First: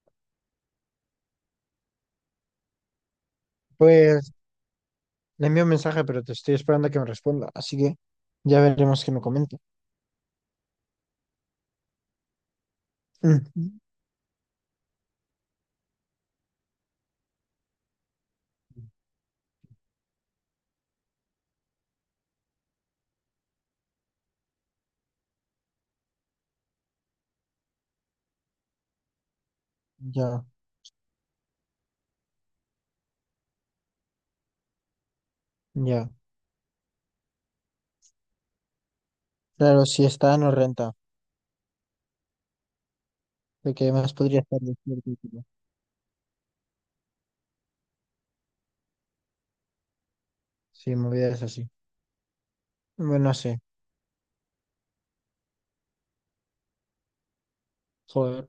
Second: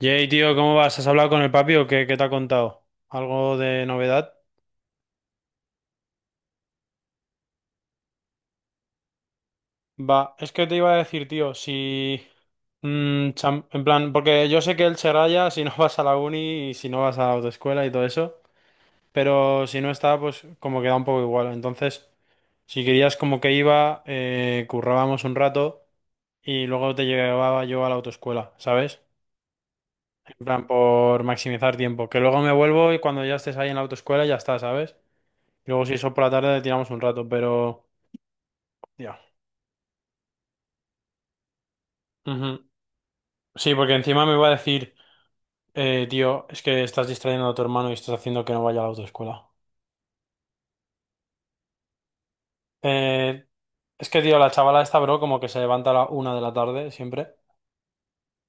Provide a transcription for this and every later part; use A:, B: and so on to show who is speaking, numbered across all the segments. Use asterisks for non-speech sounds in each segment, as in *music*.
A: Jay, tío, ¿cómo vas? ¿Has hablado con el papi o qué, qué te ha contado? ¿Algo de
B: Pues
A: novedad?
B: le envío un mensaje, pero te estoy esperando a que me responda, así que ya veremos qué me comenta.
A: Va, es que te iba a decir, tío, si...
B: *clears throat* Ujú.
A: en plan, porque yo sé que él se raya si no *laughs* vas a la uni y si no vas a la autoescuela y todo eso, pero si no está, pues como queda un poco igual. Entonces, si querías como que iba, currábamos un rato y luego te llevaba yo a la autoescuela, ¿sabes? En
B: Ya,
A: plan, por maximizar tiempo. Que luego me vuelvo y cuando ya estés ahí en la autoescuela ya está, ¿sabes? Luego, si
B: ya.
A: eso por la tarde, tiramos un rato, pero. Ya.
B: Claro, si está, no renta.
A: Ujú. Sí,
B: De que
A: porque
B: más
A: encima me
B: podría
A: va a
B: estar
A: decir,
B: despierto. Y
A: tío, es que estás distrayendo a tu hermano y estás haciendo que no vaya a la autoescuela.
B: sí, movidas así. Bueno, no
A: Eh,
B: sé.
A: es que, tío, la chavala esta, bro, como que se levanta a la 1 de la tarde siempre.
B: Joder,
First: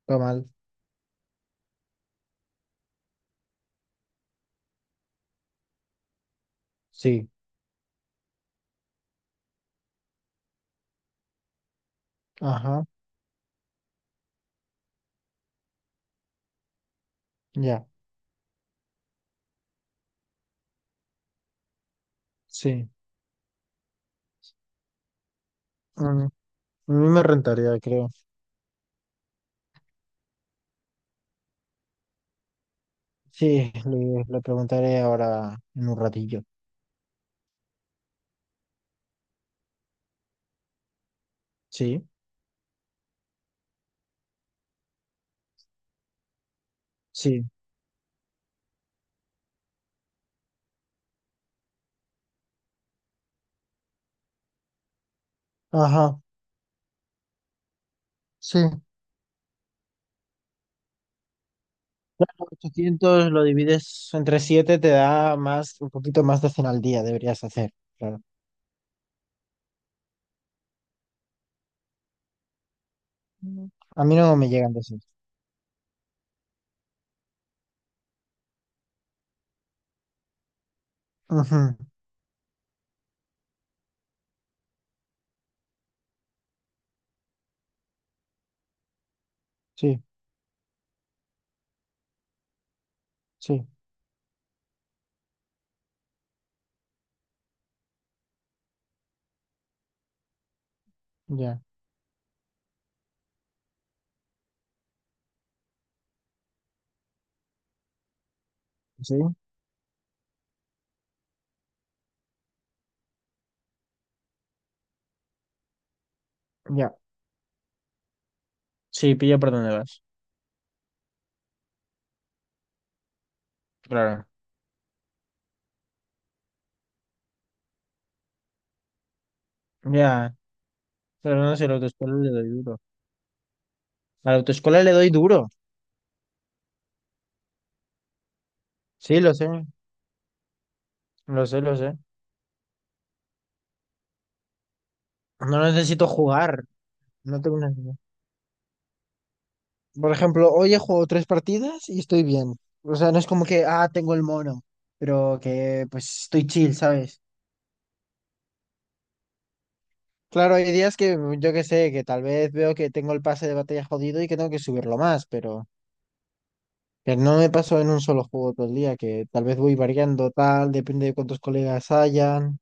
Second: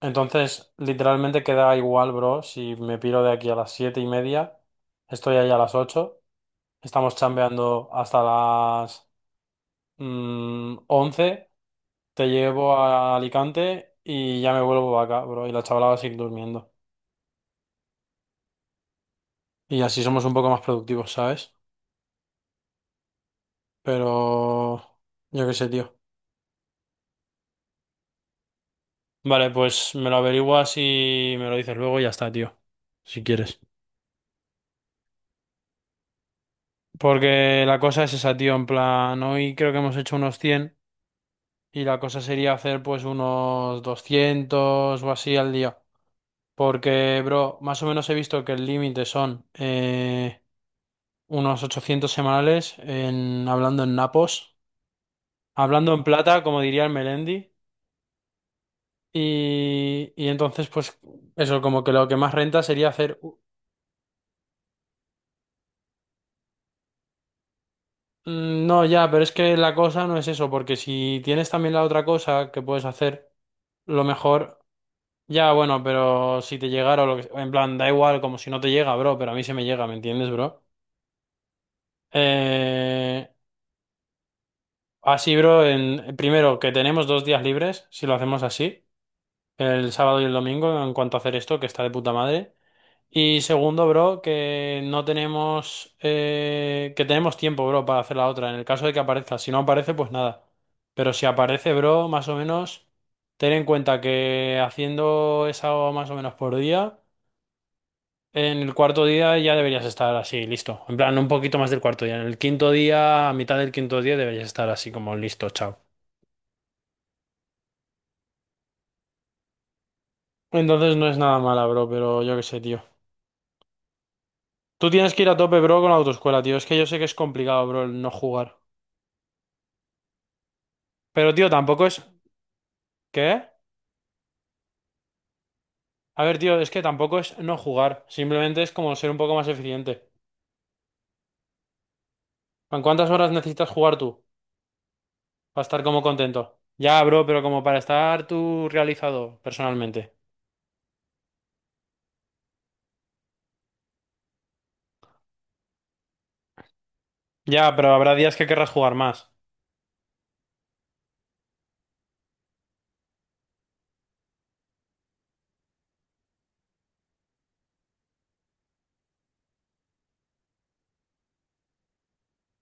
B: está mal.
A: Entonces, literalmente queda igual, bro, si me piro de aquí a las 7:30, estoy ahí a las 8, estamos
B: Sí.
A: chambeando hasta las 11, te llevo
B: Ajá,
A: a Alicante y ya me vuelvo acá, bro, y la chavala va a seguir durmiendo.
B: ya.
A: Y así somos un poco más productivos, ¿sabes?
B: Sí.
A: Pero yo qué sé, tío.
B: Mm, A mí me rentaría, creo.
A: Vale, pues me lo averiguas y me lo dices luego y ya está, tío. Si quieres.
B: Sí, le preguntaré ahora en un ratillo.
A: Porque la cosa es esa, tío, en plan, hoy creo que hemos hecho unos 100 y la
B: Sí,
A: cosa sería hacer pues unos 200 o así al día. Porque,
B: sí.
A: bro, más o menos he visto que el límite son unos 800 semanales en, hablando en napos. Hablando en
B: Ajá,
A: plata, como diría el Melendi.
B: sí.
A: Y entonces, pues eso, como que lo que más
B: Claro,
A: renta sería hacer...
B: 800 lo divides entre 7 te da más, un poquito más de 100 al día, deberías hacer. Claro.
A: No, ya, pero es que la cosa no es eso, porque si tienes también la otra cosa que puedes hacer,
B: Ujú. A
A: lo
B: mí no me
A: mejor...
B: llegan de esos.
A: Ya, bueno, pero si te llegara o lo que... En plan, da igual, como si no te llega, bro, pero a mí se me llega, ¿me entiendes, bro?
B: Ujú.
A: Eh, así, bro, primero que tenemos dos días libres, si lo hacemos así, el
B: Sí,
A: sábado y el domingo, en cuanto a hacer esto, que está de puta madre. Y
B: sí,
A: segundo, bro, que no tenemos, que tenemos tiempo, bro, para hacer la otra, en el caso de que aparezca. Si no aparece, pues nada. Pero si
B: ya.
A: aparece, bro, más o menos, ten en cuenta que haciendo esa más o menos por día, en el cuarto
B: ¿Sí?
A: día ya deberías estar así, listo. En plan, un poquito más del cuarto día. En el quinto día, a mitad del quinto día, deberías estar así como listo, chao.
B: Ya. Sí, pillo por dónde vas.
A: Entonces no es nada mala, bro, pero yo qué sé, tío.
B: Claro.
A: Tú tienes que ir a tope, bro, con la autoescuela, tío. Es que yo sé que es complicado, bro, el no jugar.
B: Ya.
A: Pero,
B: Pero
A: tío,
B: no sé, a la
A: tampoco es.
B: autoescuela le doy duro.
A: ¿Qué?
B: A la autoescuela le doy duro.
A: A ver, tío, es que tampoco es no jugar, simplemente es como ser un
B: Sí, lo
A: poco más
B: sé.
A: eficiente.
B: Lo sé, lo sé.
A: ¿En cuántas horas necesitas jugar tú
B: No
A: para estar como
B: necesito
A: contento?
B: jugar.
A: Ya, bro, pero
B: No tengo
A: como
B: una...
A: para estar tú realizado
B: Por
A: personalmente.
B: ejemplo, hoy he jugado tres partidas y estoy bien. O sea, no es como que, ah, tengo el mono. Pero que, pues, estoy chill, ¿sabes?
A: Ya, pero habrá días que querrás jugar más.
B: Claro, hay días que yo que sé, que tal vez veo que tengo el pase de batalla jodido y que tengo que subirlo más, pero que no me paso en un solo juego todo el día, que tal vez voy variando tal, depende de cuántos colegas hayan,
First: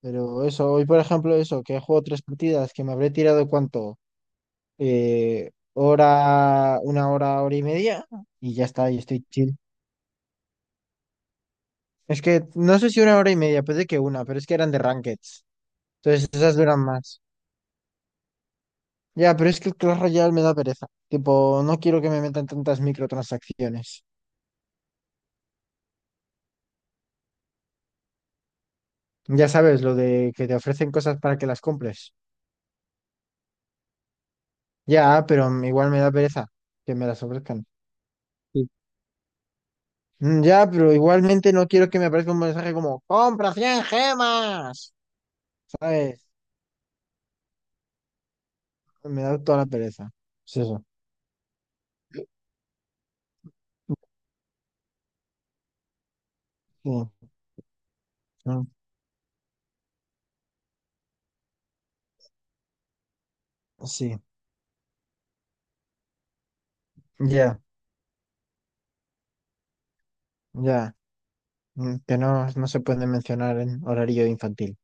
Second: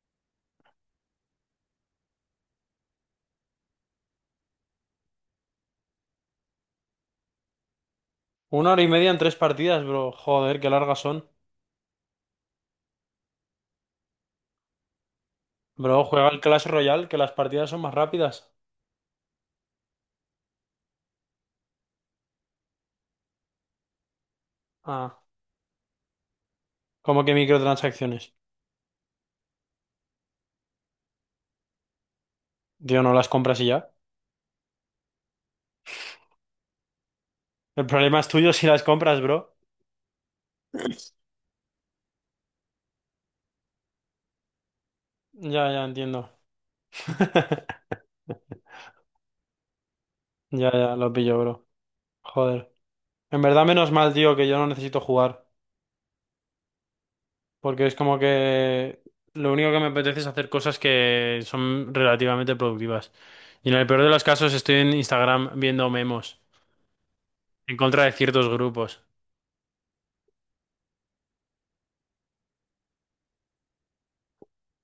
B: pero eso, hoy por ejemplo eso, que he jugado tres partidas, que me habré tirado cuánto, hora, una hora, hora y media, y ya
A: Una hora y
B: está, y
A: media en
B: estoy
A: tres
B: chill.
A: partidas, bro. Joder, qué largas son.
B: Es que no sé si una hora y media, puede que una, pero es que eran de rankeds,
A: Bro, juega
B: entonces
A: el
B: esas
A: Clash
B: duran
A: Royale, que
B: más.
A: las partidas son más rápidas.
B: Ya, pero es que el Clash Royale me da pereza. Tipo, no quiero que me metan tantas microtransacciones.
A: Ah, como que microtransacciones.
B: Ya sabes, lo de que te ofrecen cosas para que las compres.
A: Tío, no las compras y ya.
B: Ya, pero igual me da pereza que me las ofrezcan.
A: El problema es tuyo si
B: Sí.
A: las compras, bro.
B: Ya, pero igualmente no quiero que me aparezca un mensaje como, compra 100 gemas.
A: Ya, ya,
B: ¿Sabes?
A: entiendo. *laughs*
B: Me da toda la pereza. Es
A: Ya,
B: eso.
A: ya, lo pillo, bro. Joder. En verdad, menos mal, tío, que yo no necesito jugar.
B: Sí,
A: Porque es como
B: mm,
A: que lo único que me apetece es hacer cosas que son relativamente productivas. Y en el peor de
B: sí.
A: los casos estoy en Instagram viendo memos
B: Ya,
A: en contra de ciertos grupos.
B: ya. Que no, no se puede mencionar en horario infantil.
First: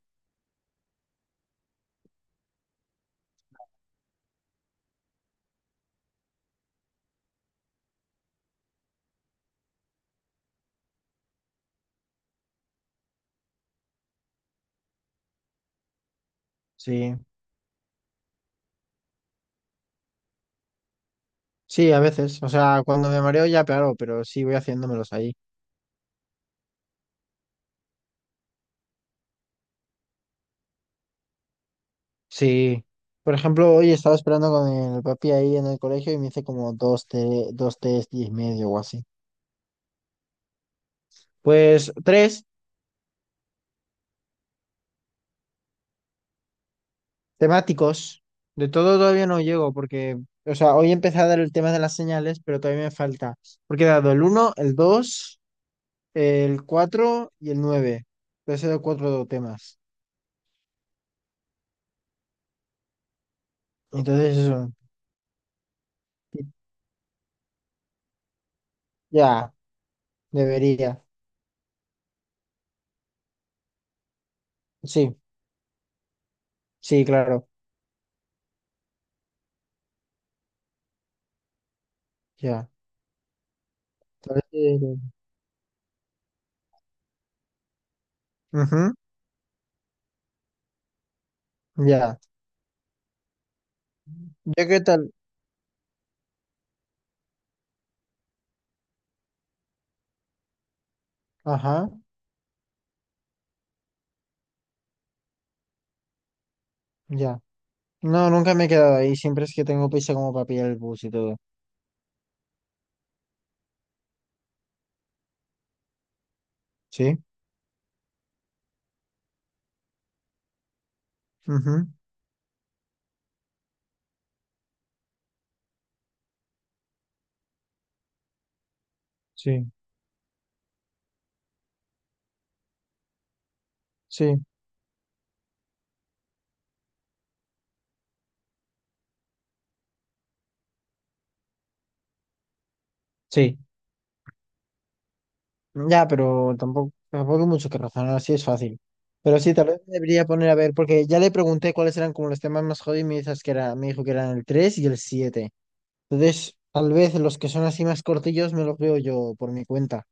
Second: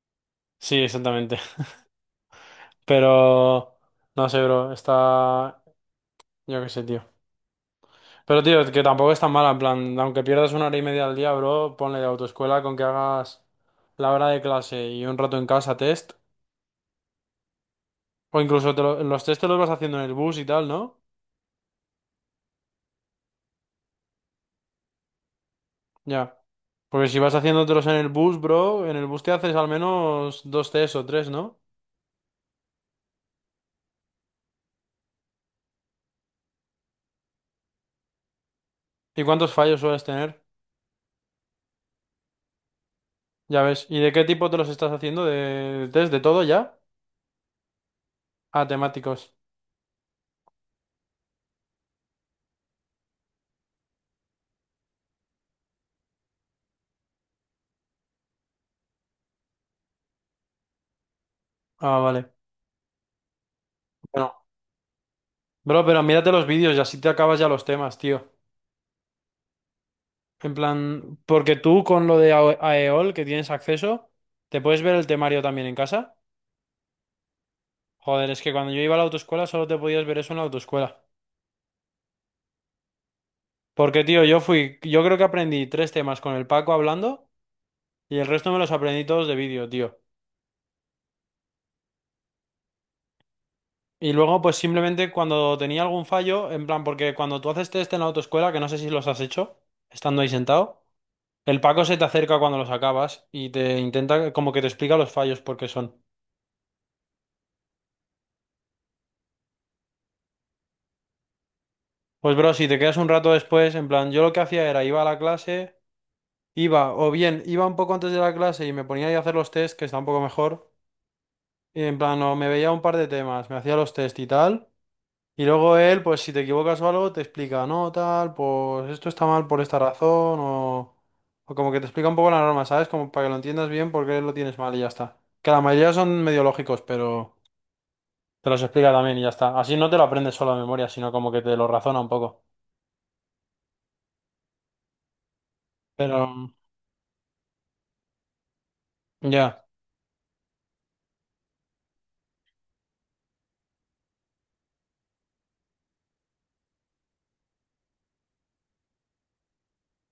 A: Sí, exactamente. *laughs* Pero no sé, bro, está... Yo qué sé, tío. Pero, tío, que tampoco es tan mala, en plan, aunque pierdas una hora y media al día, bro, ponle de autoescuela con que hagas la hora de clase y un rato en casa test.
B: Sí.
A: O incluso los test te los vas haciendo en el bus y tal, ¿no?
B: Sí, a veces. O sea, cuando me mareo ya, claro, pero sí voy haciéndomelos ahí.
A: Ya. Porque si vas haciéndotelos en el bus, bro, en el bus te haces al menos dos test o tres, ¿no?
B: Sí. Por ejemplo, hoy estaba esperando con el papi ahí en el colegio y me hice como dos, dos test y medio o así.
A: ¿Y cuántos fallos sueles tener?
B: Pues tres
A: Ya ves. ¿Y de qué tipo te los estás haciendo? ¿De test? ¿De todo ya?
B: temáticos.
A: Ah,
B: De todo todavía
A: temáticos.
B: no llego porque, o sea, hoy empecé a dar el tema de las señales, pero todavía me falta. Porque he dado el uno, el dos, el 4 y el nueve. Entonces he dado cuatro temas.
A: Ah, vale.
B: Entonces
A: Bueno.
B: eso,
A: Bro, pero mírate los vídeos y así te acabas ya los temas, tío.
B: ya,
A: En
B: debería.
A: plan, porque tú con lo de AEOL que tienes acceso, ¿te puedes ver el
B: Sí,
A: temario también en casa?
B: sí, claro,
A: Joder, es que cuando yo iba a la autoescuela solo te podías ver eso en la autoescuela.
B: ya.
A: Porque, tío, yo fui,
B: Torero.
A: yo creo que aprendí tres temas con el Paco hablando. Y el resto me los
B: Ujú,
A: aprendí todos de vídeo, tío.
B: ya.
A: Y luego, pues
B: ¿Yo qué
A: simplemente
B: tal?
A: cuando tenía algún fallo, en plan, porque cuando tú haces test en la autoescuela, que no sé si los has hecho, estando ahí sentado, el Paco
B: Ajá,
A: se te acerca cuando los acabas y te intenta, como que te explica los fallos porque son.
B: ya. No, nunca me he quedado ahí. Siempre es que tengo prisa como para pillar el bus y todo.
A: Pues bro, si te quedas un rato después, en plan, yo lo que hacía era iba a la clase, o
B: ¿Sí?
A: bien iba un poco antes de la clase y me ponía ahí a hacer los test, que está un poco mejor, y
B: Ujú,
A: en plan, o me veía un par de temas, me hacía los test y tal. Y luego él, pues si te equivocas o algo, te explica, no, tal, pues esto está mal por
B: sí,
A: esta razón, o como que te explica un poco la norma, ¿sabes? Como para que lo entiendas bien porque lo
B: sí,
A: tienes mal y ya está. Que la mayoría son medio lógicos, pero te los explica también y ya está. Así no te lo aprendes solo a memoria, sino como que te lo razona un poco.
B: sí. Ya,
A: Pero,
B: pero tampoco hay mucho que razonar, así es fácil. Pero sí,
A: ya.
B: tal vez me debería poner a ver, porque ya le pregunté cuáles eran como los temas más jodidos y me dices que era, me dijo que eran el 3 y el siete. Entonces, tal vez los que son así más cortillos me los veo yo por mi cuenta.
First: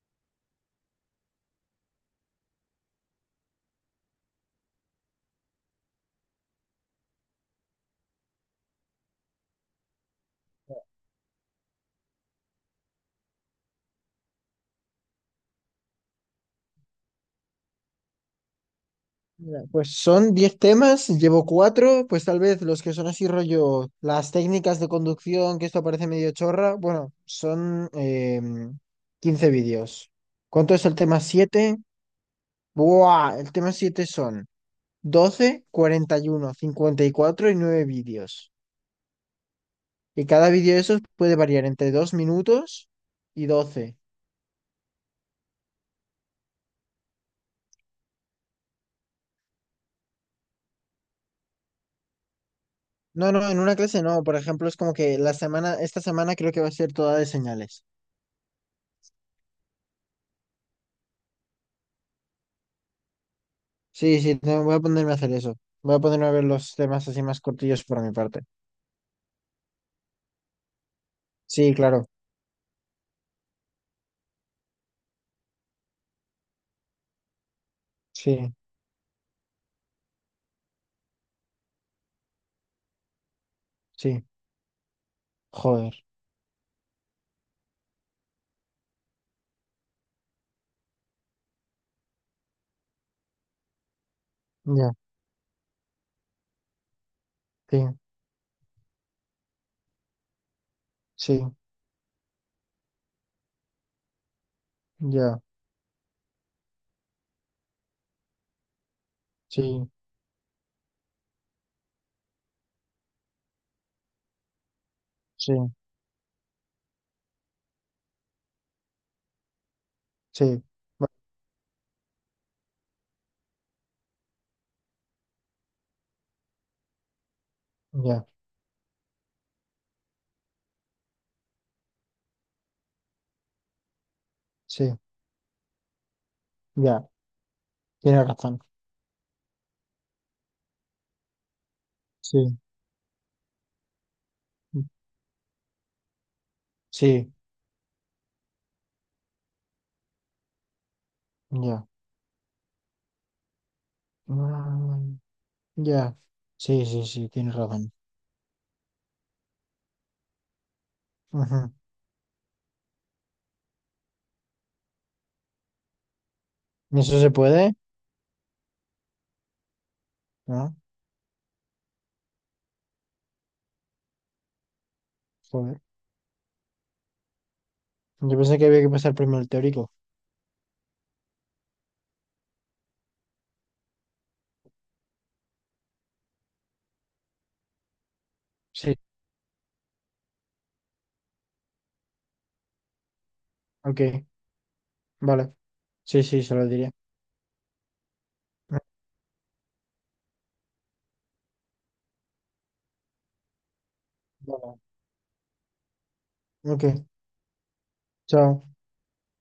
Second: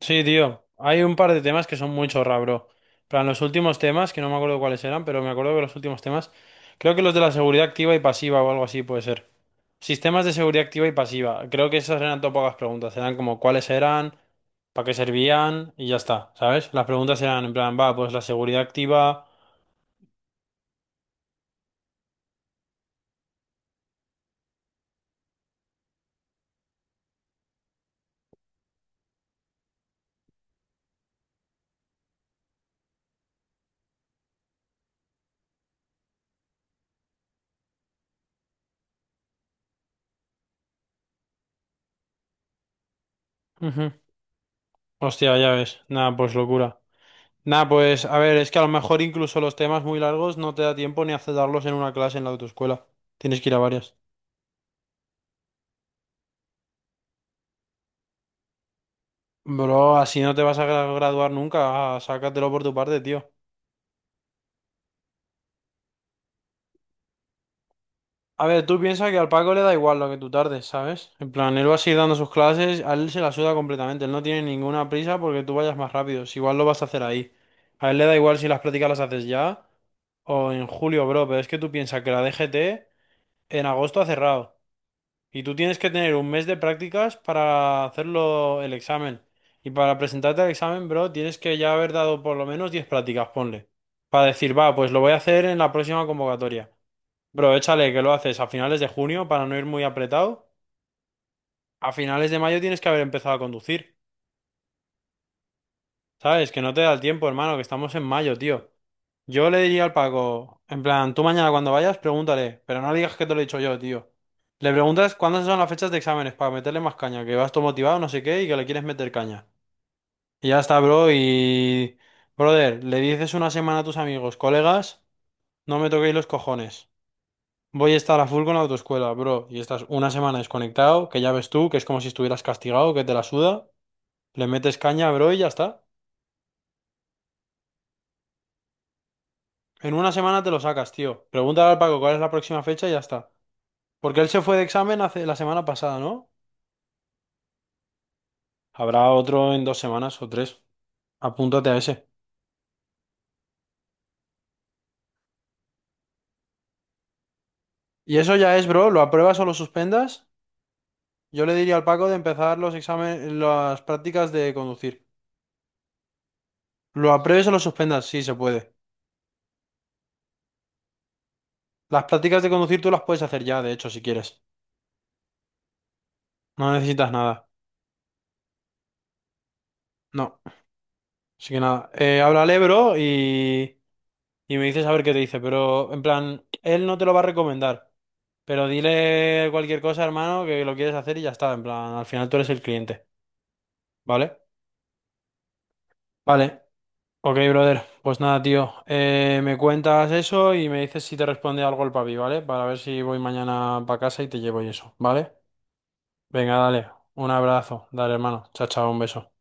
A: Sí, tío. Hay un par de temas que son muy chorra, bro. Plan, los últimos temas, que no me acuerdo cuáles eran, pero me acuerdo que los últimos temas, creo que los de la seguridad activa y pasiva o algo así puede ser. Sistemas de seguridad activa y pasiva. Creo que esas eran todo pocas preguntas. Eran como cuáles eran, para qué servían y ya está, ¿sabes? Las preguntas eran en plan, va, pues la seguridad activa.
B: Mira, pues son 10 temas, llevo cuatro, pues tal vez los que son así rollo, las técnicas de conducción, que esto parece medio chorra, bueno, son 15 vídeos. ¿Cuánto es el tema 7? ¡Buah! El tema 7 son 12, 41, 54 y nueve vídeos. Y cada vídeo de esos puede variar entre 2 minutos y
A: Ujú.
B: 12.
A: Hostia, ya ves. Nada, pues locura. Nada, pues a ver, es que a lo mejor incluso los temas muy largos no te da tiempo ni a darlos en una clase en la autoescuela.
B: No, no,
A: Tienes que ir a
B: en una
A: varias.
B: clase no, por ejemplo, es como que la semana, esta semana creo que va a ser toda de señales.
A: Bro, así no te vas a graduar nunca, ah, sácatelo por tu parte, tío.
B: Sí, sí, voy a ponerme a hacer eso. Voy a ponerme a ver los temas así más cortillos por mi parte.
A: A ver, tú piensas que al Paco le da igual lo que tú tardes, ¿sabes? En plan, él
B: Sí,
A: va a seguir
B: claro.
A: dando sus clases, a él se la suda completamente, él no tiene ninguna prisa porque tú vayas más rápido, si igual lo vas a hacer ahí. A él le da igual si
B: Sí,
A: las prácticas las haces ya o en julio, bro, pero es que tú piensas que la DGT en agosto ha
B: sí.
A: cerrado. Y tú tienes que
B: Joder.
A: tener un mes de prácticas para hacerlo el examen. Y para presentarte al examen, bro, tienes que ya haber dado por lo menos 10 prácticas, ponle. Para decir, va, pues
B: Ya,
A: lo voy a hacer en la próxima convocatoria. Bro,
B: sí,
A: échale que lo haces a finales de junio para no ir muy apretado.
B: sí,
A: A finales de mayo tienes que haber empezado a conducir.
B: ya,
A: ¿Sabes? Que no te da el tiempo, hermano, que estamos en mayo, tío. Yo le diría
B: sí,
A: al Paco, en plan, tú mañana cuando vayas, pregúntale, pero no le digas que te lo he dicho yo, tío. Le preguntas cuándo
B: sí,
A: son las fechas de exámenes para meterle más caña, que vas todo motivado, no sé qué, y que le quieres meter caña. Y ya
B: sí.
A: está, bro, y... Brother, le dices una semana a tus amigos, colegas, no me toquéis los cojones. Voy a estar a
B: Ya,
A: full con la autoescuela, bro, y estás una semana desconectado, que ya ves tú, que es como si estuvieras castigado, que te la suda, le metes
B: sí,
A: caña, bro, y ya está.
B: ya. Tienes razón.
A: En una semana te lo sacas, tío. Pregúntale al Paco cuál es la
B: Sí,
A: próxima fecha y ya está. Porque él se fue de examen hace la semana pasada, ¿no?
B: sí,
A: Habrá otro en dos semanas o tres. Apúntate a
B: ya.
A: ese.
B: mm, ya. Sí, sí, sí, tienes razón.
A: Y eso ya es, bro. ¿Lo apruebas o lo suspendas? Yo le
B: Ujú.
A: diría al Paco de empezar los exámenes, las prácticas de conducir.
B: ¿Y
A: ¿Lo
B: eso se
A: apruebes o lo
B: puede?
A: suspendas? Sí, se puede.
B: No,
A: Las prácticas de conducir tú las puedes hacer ya, de hecho, si quieres.
B: joder.
A: No necesitas nada.
B: Yo pensé que había que pasar primero el teórico.
A: No. Así que nada. Háblale, bro, y me dices a ver qué te dice. Pero, en plan, él no te lo va a recomendar. Pero
B: Sí,
A: dile cualquier cosa, hermano, que lo quieres hacer y ya está. En plan, al final tú eres el cliente,
B: ok,
A: ¿vale?
B: vale. Sí, sí, se
A: Vale.
B: lo diría.
A: Ok, brother. Pues nada, tío.
B: Mm,
A: Me cuentas eso y me dices si te responde algo el papi, ¿vale? Para ver si voy mañana para casa y te llevo y
B: Vale,
A: eso, ¿vale? Venga, dale.
B: ok.
A: Un abrazo. Dale, hermano. Chao,
B: Chao.
A: chao. Un beso.